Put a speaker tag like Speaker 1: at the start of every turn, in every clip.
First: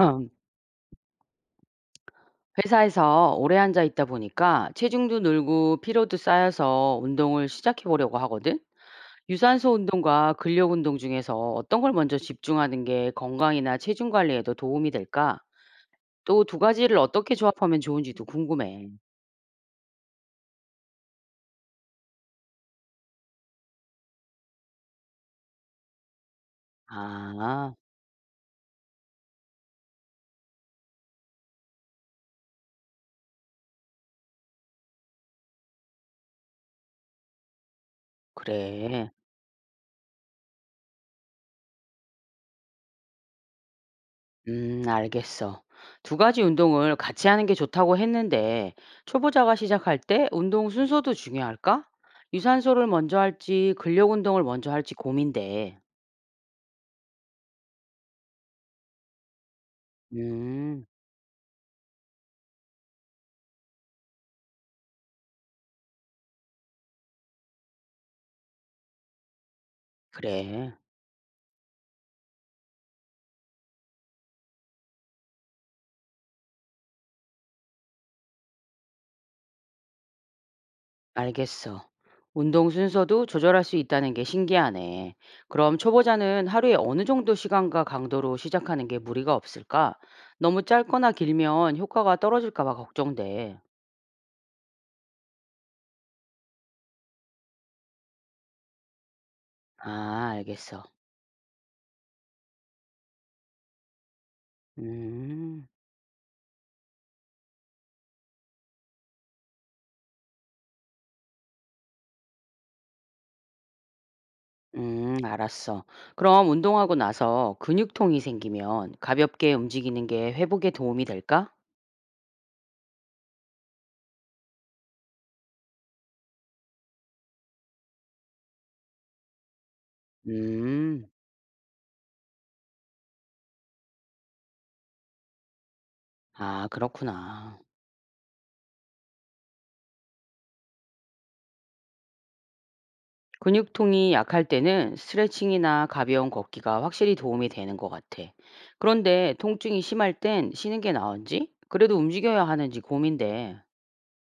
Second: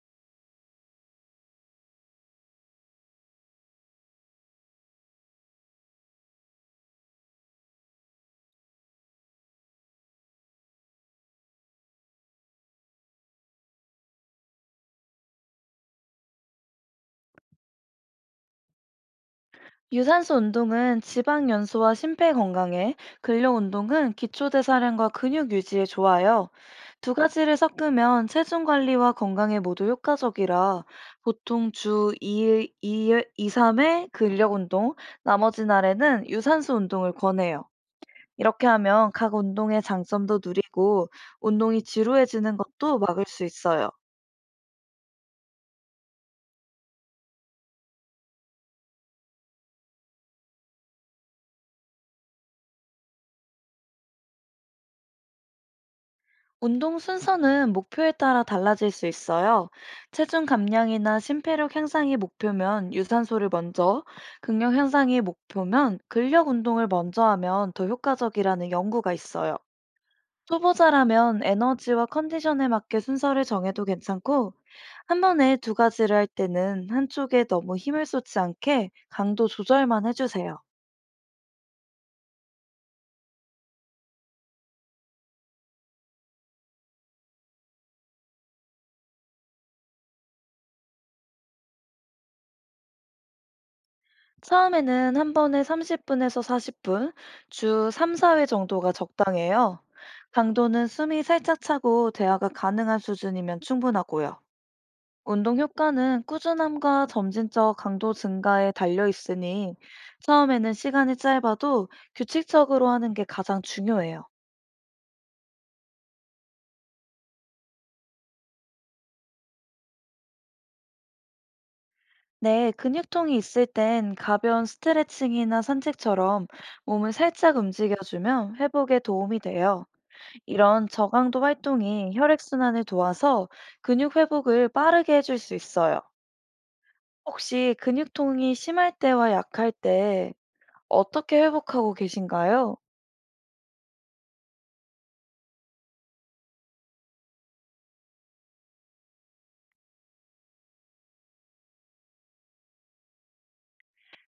Speaker 1: 음, 회사에서 오래 앉아 있다 보니까 체중도 늘고 피로도 쌓여서 운동을 시작해 보려고 하거든. 유산소 운동과 근력 운동 중에서 어떤 걸 먼저 집중하는 게 건강이나 체중 관리에도 도움이 될까? 또 두 가지를 어떻게 조합하면 좋은지도 궁금해.
Speaker 2: 유산소 운동은 지방 연소와 심폐 건강에, 근력 운동은 기초 대사량과 근육 유지에 좋아요. 두 가지를
Speaker 1: 아,
Speaker 2: 섞으면 체중 관리와 건강에 모두 효과적이라 보통 주 2, 3회 근력 운동, 나머지 날에는 유산소 운동을 권해요. 이렇게
Speaker 1: 그래.
Speaker 2: 하면 각 운동의 장점도 누리고 운동이 지루해지는 것도 막을 수 있어요.
Speaker 1: 알겠어. 두 가지 운동을 같이 하는 게 좋다고 했는데, 초보자가 시작할 때 운동 순서도 중요할까? 유산소를 먼저 할지 근력 운동을 먼저 할지 고민돼.
Speaker 2: 운동 순서는 목표에 따라 달라질 수 있어요. 체중
Speaker 1: 음,
Speaker 2: 감량이나 심폐력 향상이 목표면 유산소를 먼저, 근력 향상이 목표면 근력 운동을 먼저 하면 더 효과적이라는 연구가 있어요.
Speaker 1: 그래.
Speaker 2: 초보자라면 에너지와 컨디션에 맞게 순서를 정해도 괜찮고, 한 번에 두 가지를 할 때는 한쪽에 너무 힘을 쏟지 않게 강도 조절만 해주세요.
Speaker 1: 알겠어. 운동 순서도 조절할 수 있다는 게 신기하네. 그럼 초보자는 하루에 어느 정도 시간과 강도로 시작하는 게 무리가 없을까? 너무 짧거나 길면 효과가 떨어질까 봐 걱정돼.
Speaker 2: 처음에는 한 번에 30분에서 40분, 주 3, 4회 정도가 적당해요.
Speaker 1: 아, 알겠어.
Speaker 2: 강도는 숨이 살짝 차고 대화가 가능한 수준이면 충분하고요. 운동
Speaker 1: 음,
Speaker 2: 효과는 꾸준함과 점진적 강도 증가에 달려 있으니 처음에는 시간이 짧아도 규칙적으로 하는 게 가장 중요해요.
Speaker 1: 알았어. 그럼 운동하고 나서 근육통이 생기면 가볍게 움직이는 게 회복에 도움이 될까?
Speaker 2: 네, 근육통이 있을 땐 가벼운 스트레칭이나 산책처럼 몸을 살짝 움직여주면 회복에 도움이 돼요. 이런
Speaker 1: 음,
Speaker 2: 저강도 활동이 혈액순환을 도와서 근육 회복을 빠르게 해줄 수 있어요.
Speaker 1: 아, 그렇구나.
Speaker 2: 혹시 근육통이 심할 때와 약할 때 어떻게 회복하고 계신가요?
Speaker 1: 근육통이 약할 때는 스트레칭이나 가벼운 걷기가 확실히 도움이 되는 것 같아. 그런데 통증이 심할 땐 쉬는 게 나은지? 그래도 움직여야 하는지 고민돼.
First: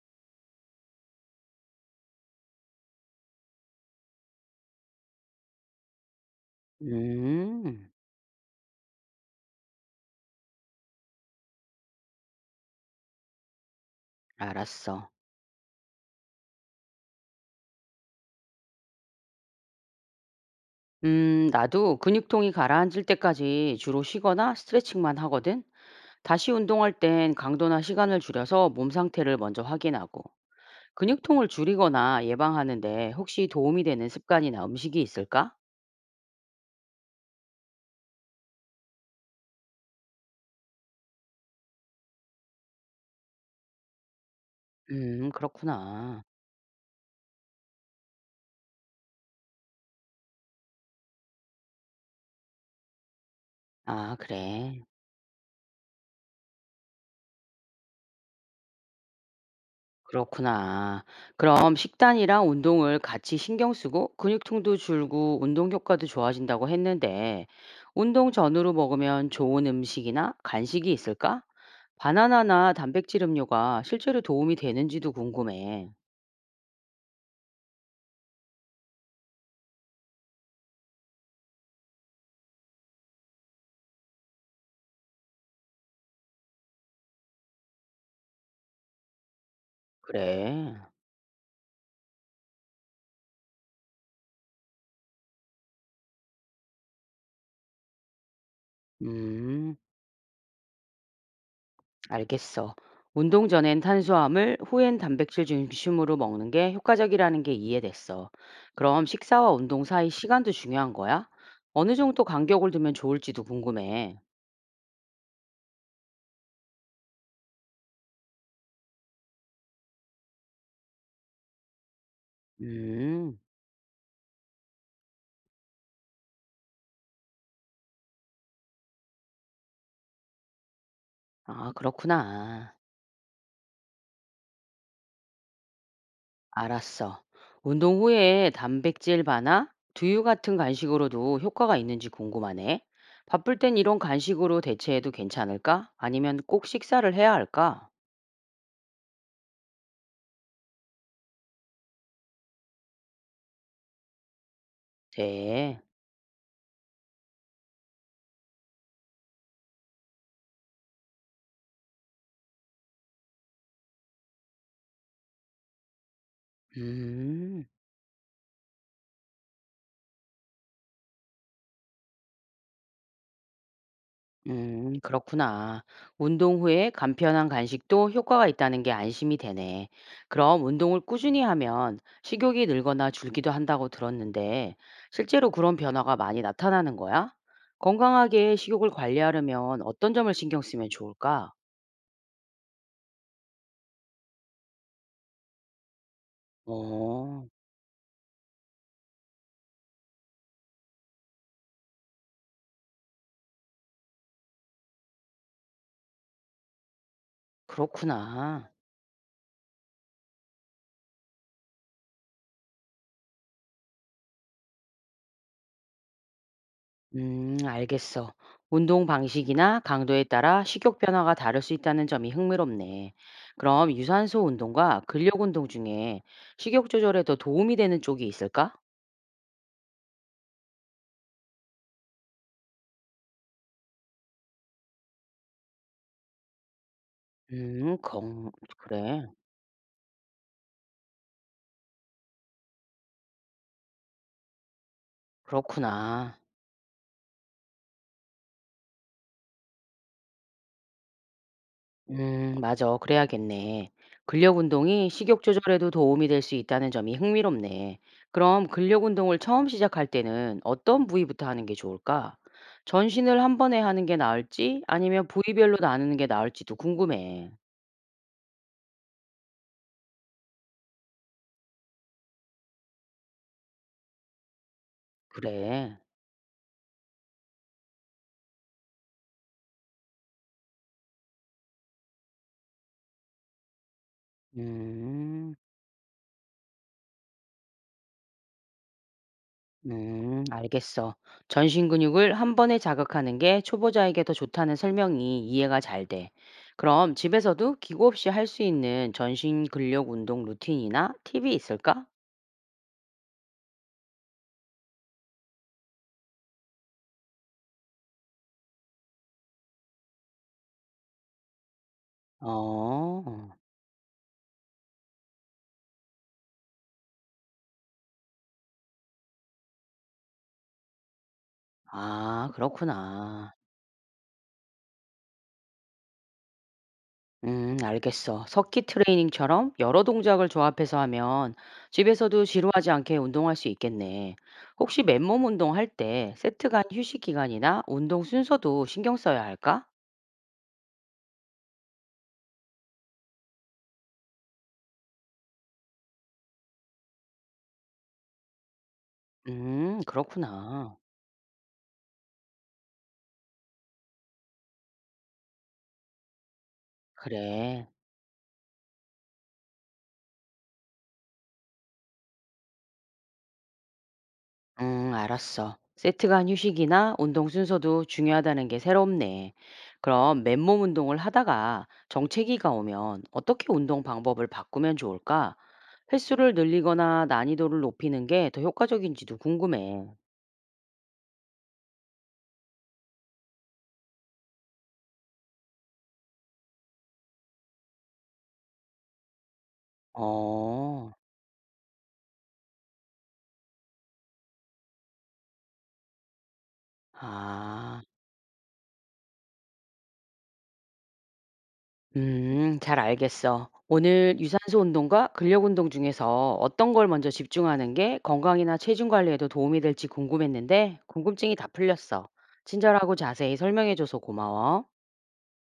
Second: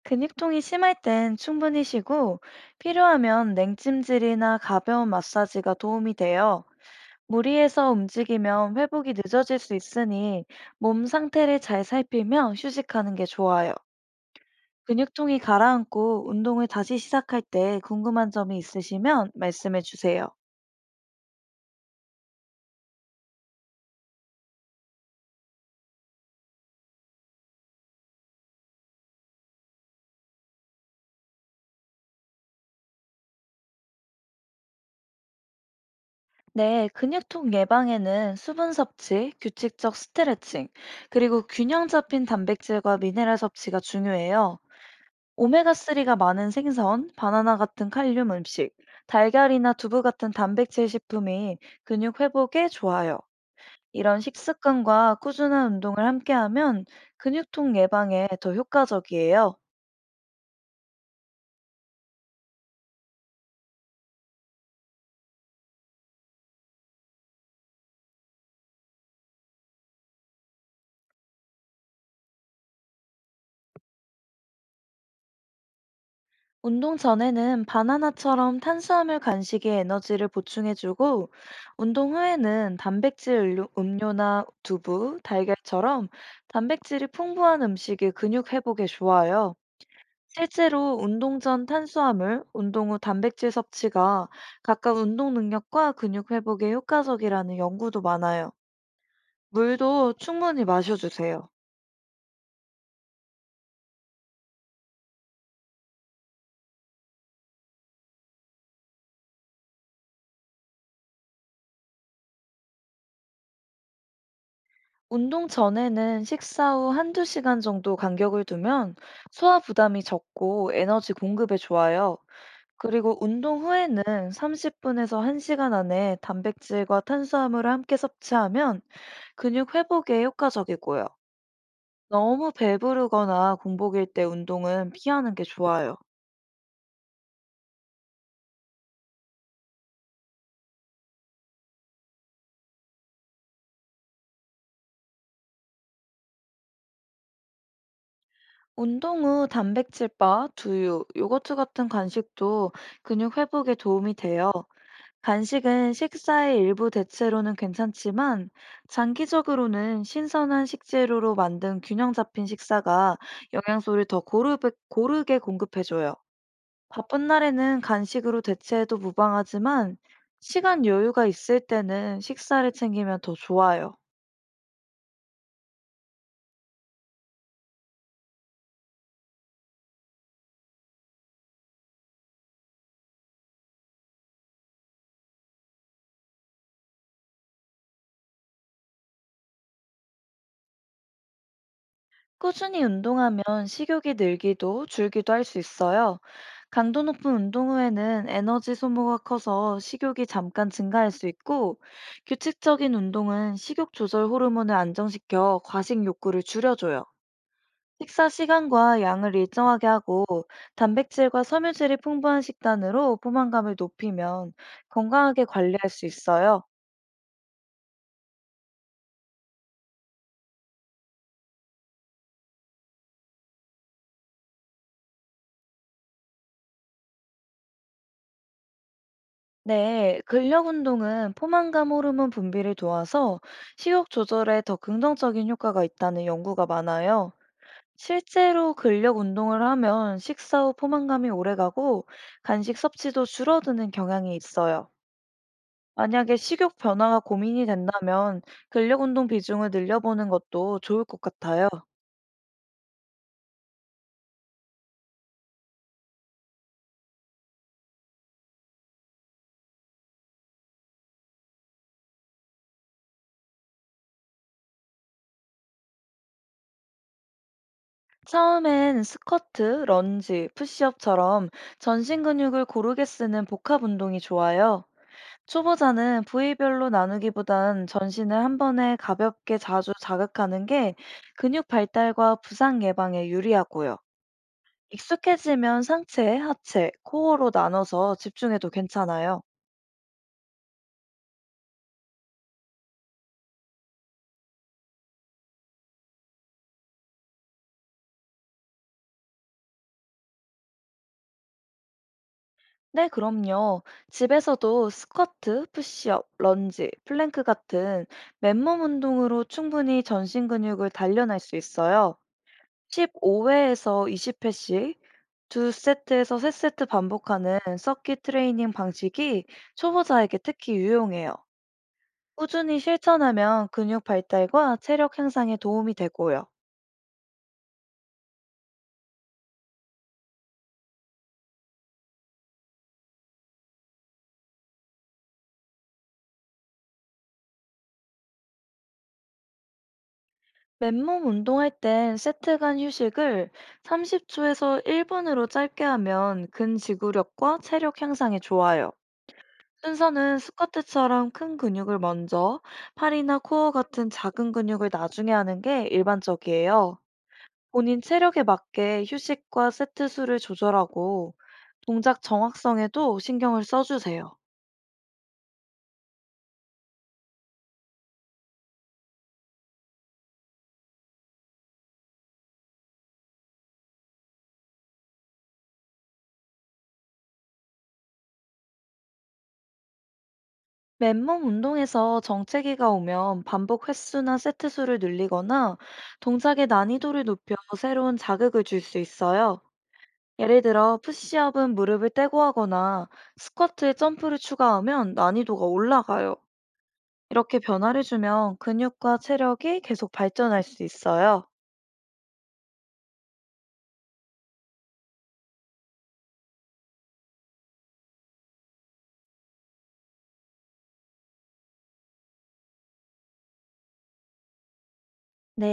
Speaker 2: 근육통이 심할 땐 충분히 쉬고 필요하면 냉찜질이나 가벼운 마사지가 도움이 돼요.
Speaker 1: 음,
Speaker 2: 무리해서 움직이면 회복이 늦어질 수 있으니 몸 상태를 잘 살피며 휴식하는 게 좋아요.
Speaker 1: 알았어.
Speaker 2: 근육통이 가라앉고 운동을 다시 시작할 때 궁금한 점이 있으시면 말씀해 주세요.
Speaker 1: 나도 근육통이 가라앉을 때까지 주로 쉬거나 스트레칭만 하거든. 다시 운동할 땐 강도나 시간을 줄여서 몸 상태를 먼저 확인하고. 근육통을 줄이거나 예방하는데 혹시 도움이 되는 습관이나 음식이 있을까?
Speaker 2: 네, 근육통 예방에는 수분 섭취, 규칙적 스트레칭, 그리고 균형 잡힌 단백질과 미네랄 섭취가 중요해요. 오메가3가
Speaker 1: 그렇구나.
Speaker 2: 많은 생선, 바나나 같은 칼륨 음식, 달걀이나 두부 같은 단백질 식품이 근육 회복에 좋아요.
Speaker 1: 아,
Speaker 2: 이런
Speaker 1: 그래.
Speaker 2: 식습관과 꾸준한 운동을 함께하면 근육통 예방에 더 효과적이에요.
Speaker 1: 그렇구나. 그럼 식단이랑 운동을 같이 신경 쓰고 근육통도 줄고 운동 효과도 좋아진다고 했는데 운동 전후로 먹으면 좋은 음식이나 간식이 있을까? 바나나나 단백질 음료가 실제로 도움이 되는지도 궁금해.
Speaker 2: 운동 전에는 바나나처럼 탄수화물 간식에 에너지를 보충해주고, 운동 후에는 음료나 두부, 달걀처럼 단백질이 풍부한 음식이 근육 회복에 좋아요.
Speaker 1: 그래.
Speaker 2: 실제로 운동 전 탄수화물, 운동 후 단백질 섭취가 각각 운동 능력과 근육 회복에 효과적이라는 연구도 많아요.
Speaker 1: 음,
Speaker 2: 물도 충분히 마셔주세요.
Speaker 1: 알겠어. 운동 전엔 탄수화물, 후엔 단백질 중심으로 먹는 게 효과적이라는 게 이해됐어. 그럼 식사와 운동 사이 시간도 중요한 거야? 어느 정도 간격을 두면 좋을지도 궁금해.
Speaker 2: 운동 전에는 식사 후 한두 시간 정도 간격을 두면 소화 부담이 적고 에너지 공급에 좋아요. 그리고
Speaker 1: 음.
Speaker 2: 운동 후에는 30분에서 1시간 안에 단백질과 탄수화물을 함께 섭취하면 근육 회복에 효과적이고요.
Speaker 1: 아,
Speaker 2: 너무
Speaker 1: 그렇구나.
Speaker 2: 배부르거나 공복일 때 운동은 피하는 게 좋아요.
Speaker 1: 알았어. 운동 후에 단백질 바나 두유 같은 간식으로도 효과가 있는지 궁금하네. 바쁠 땐 이런 간식으로 대체해도 괜찮을까? 아니면 꼭 식사를 해야 할까?
Speaker 2: 운동 후 단백질바, 두유, 요거트 같은 간식도 근육 회복에 도움이 돼요.
Speaker 1: 네.
Speaker 2: 간식은 식사의 일부 대체로는 괜찮지만 장기적으로는 신선한 식재료로 만든 균형 잡힌 식사가 영양소를 더 고르게 공급해줘요. 바쁜
Speaker 1: 음.
Speaker 2: 날에는 간식으로 대체해도 무방하지만 시간 여유가 있을 때는 식사를 챙기면 더 좋아요.
Speaker 1: 그렇구나. 운동 후에 간편한 간식도 효과가 있다는 게 안심이 되네. 그럼 운동을 꾸준히 하면 식욕이 늘거나 줄기도 한다고 들었는데, 실제로 그런 변화가 많이 나타나는 거야? 건강하게 식욕을 관리하려면 어떤 점을 신경 쓰면 좋을까?
Speaker 2: 꾸준히 운동하면 식욕이 늘기도 줄기도 할 수 있어요. 강도 높은
Speaker 1: 어,
Speaker 2: 운동 후에는 에너지 소모가 커서 식욕이 잠깐 증가할 수 있고, 규칙적인 운동은 식욕 조절 호르몬을 안정시켜 과식 욕구를 줄여줘요. 식사
Speaker 1: 그렇구나.
Speaker 2: 시간과 양을 일정하게 하고, 단백질과 섬유질이 풍부한 식단으로 포만감을 높이면 건강하게 관리할 수 있어요.
Speaker 1: 알겠어. 운동 방식이나 강도에 따라 식욕 변화가 다를 수 있다는 점이 흥미롭네. 그럼 유산소 운동과 근력 운동 중에 식욕 조절에 더 도움이 되는 쪽이 있을까?
Speaker 2: 네, 근력 운동은 포만감 호르몬 분비를 도와서 식욕 조절에 더 긍정적인 효과가 있다는 연구가 많아요.
Speaker 1: 음, 건,
Speaker 2: 실제로 근력
Speaker 1: 그래.
Speaker 2: 운동을 하면 식사 후 포만감이 오래가고 간식 섭취도 줄어드는 경향이 있어요. 만약에
Speaker 1: 그렇구나.
Speaker 2: 식욕 변화가 고민이 된다면 근력 운동 비중을 늘려보는 것도 좋을 것 같아요.
Speaker 1: 맞아. 그래야겠네. 근력 운동이 식욕 조절에도 도움이 될 수 있다는 점이 흥미롭네. 그럼 근력 운동을 처음 시작할 때는 어떤 부위부터 하는 게 좋을까? 전신을 한 번에 하는 게 나을지, 아니면 부위별로 나누는 게 나을지도 궁금해.
Speaker 2: 처음엔 스쿼트, 런지, 푸시업처럼 전신 근육을 고르게 쓰는 복합 운동이 좋아요.
Speaker 1: 그래.
Speaker 2: 초보자는 부위별로 나누기보단 전신을 한 번에 가볍게 자주 자극하는 게 근육 발달과 부상 예방에 유리하고요.
Speaker 1: 음.
Speaker 2: 익숙해지면 상체, 하체, 코어로 나눠서 집중해도 괜찮아요.
Speaker 1: 알겠어. 전신 근육을 한 번에 자극하는 게 초보자에게 더 좋다는 설명이 이해가 잘 돼. 그럼 집에서도 기구 없이 할 수 있는 전신 근력 운동 루틴이나 팁이 있을까?
Speaker 2: 네, 그럼요. 집에서도 스쿼트, 푸시업, 런지, 플랭크 같은 맨몸 운동으로 충분히 전신 근육을 단련할 수 있어요.
Speaker 1: 어,
Speaker 2: 15 회에서 20 회씩 2 세트에서 3 세트 반복하는 서킷 트레이닝 방식이 초보자에게 특히 유용해요.
Speaker 1: 아,
Speaker 2: 꾸준히
Speaker 1: 그렇구나.
Speaker 2: 실천하면 근육 발달과 체력 향상에 도움이 되고요.
Speaker 1: 알겠어. 석기 트레이닝처럼 여러 동작을 조합해서 하면 집에서도 지루하지 않게 운동할 수 있겠네. 혹시 맨몸 운동할 때 세트 간 휴식 기간이나 운동 순서도 신경 써야 할까?
Speaker 2: 맨몸 운동할 땐 세트 간 휴식을 30초에서 1분으로 짧게 하면 근지구력과 체력 향상에 좋아요.
Speaker 1: 음,
Speaker 2: 순서는
Speaker 1: 그렇구나.
Speaker 2: 스쿼트처럼 큰 근육을 먼저, 팔이나 코어 같은 작은 근육을 나중에 하는 게 일반적이에요.
Speaker 1: 그래.
Speaker 2: 본인 체력에 맞게 휴식과 세트 수를 조절하고 동작 정확성에도 신경을 써주세요.
Speaker 1: 음, 알았어. 세트 간 휴식이나 운동 순서도 중요하다는 게 새롭네. 그럼 맨몸 운동을 하다가 정체기가 오면 어떻게 운동 방법을 바꾸면 좋을까? 횟수를 늘리거나 난이도를 높이는 게 더 효과적인지도 궁금해.
Speaker 2: 맨몸 운동에서 정체기가 오면 반복 횟수나 세트 수를 늘리거나 동작의 난이도를 높여 새로운 자극을 줄 수 있어요. 예를 들어
Speaker 1: 어.
Speaker 2: 푸시업은 무릎을 떼고 하거나 스쿼트에 점프를 추가하면 난이도가 올라가요. 이렇게
Speaker 1: 아.
Speaker 2: 변화를 주면 근육과 체력이 계속 발전할 수 있어요.
Speaker 1: 잘 알겠어. 오늘 유산소 운동과 근력 운동 중에서 어떤 걸 먼저 집중하는 게 건강이나 체중 관리에도 도움이 될지 궁금했는데 궁금증이 다 풀렸어. 친절하고 자세히 설명해줘서 고마워.
Speaker 2: 네.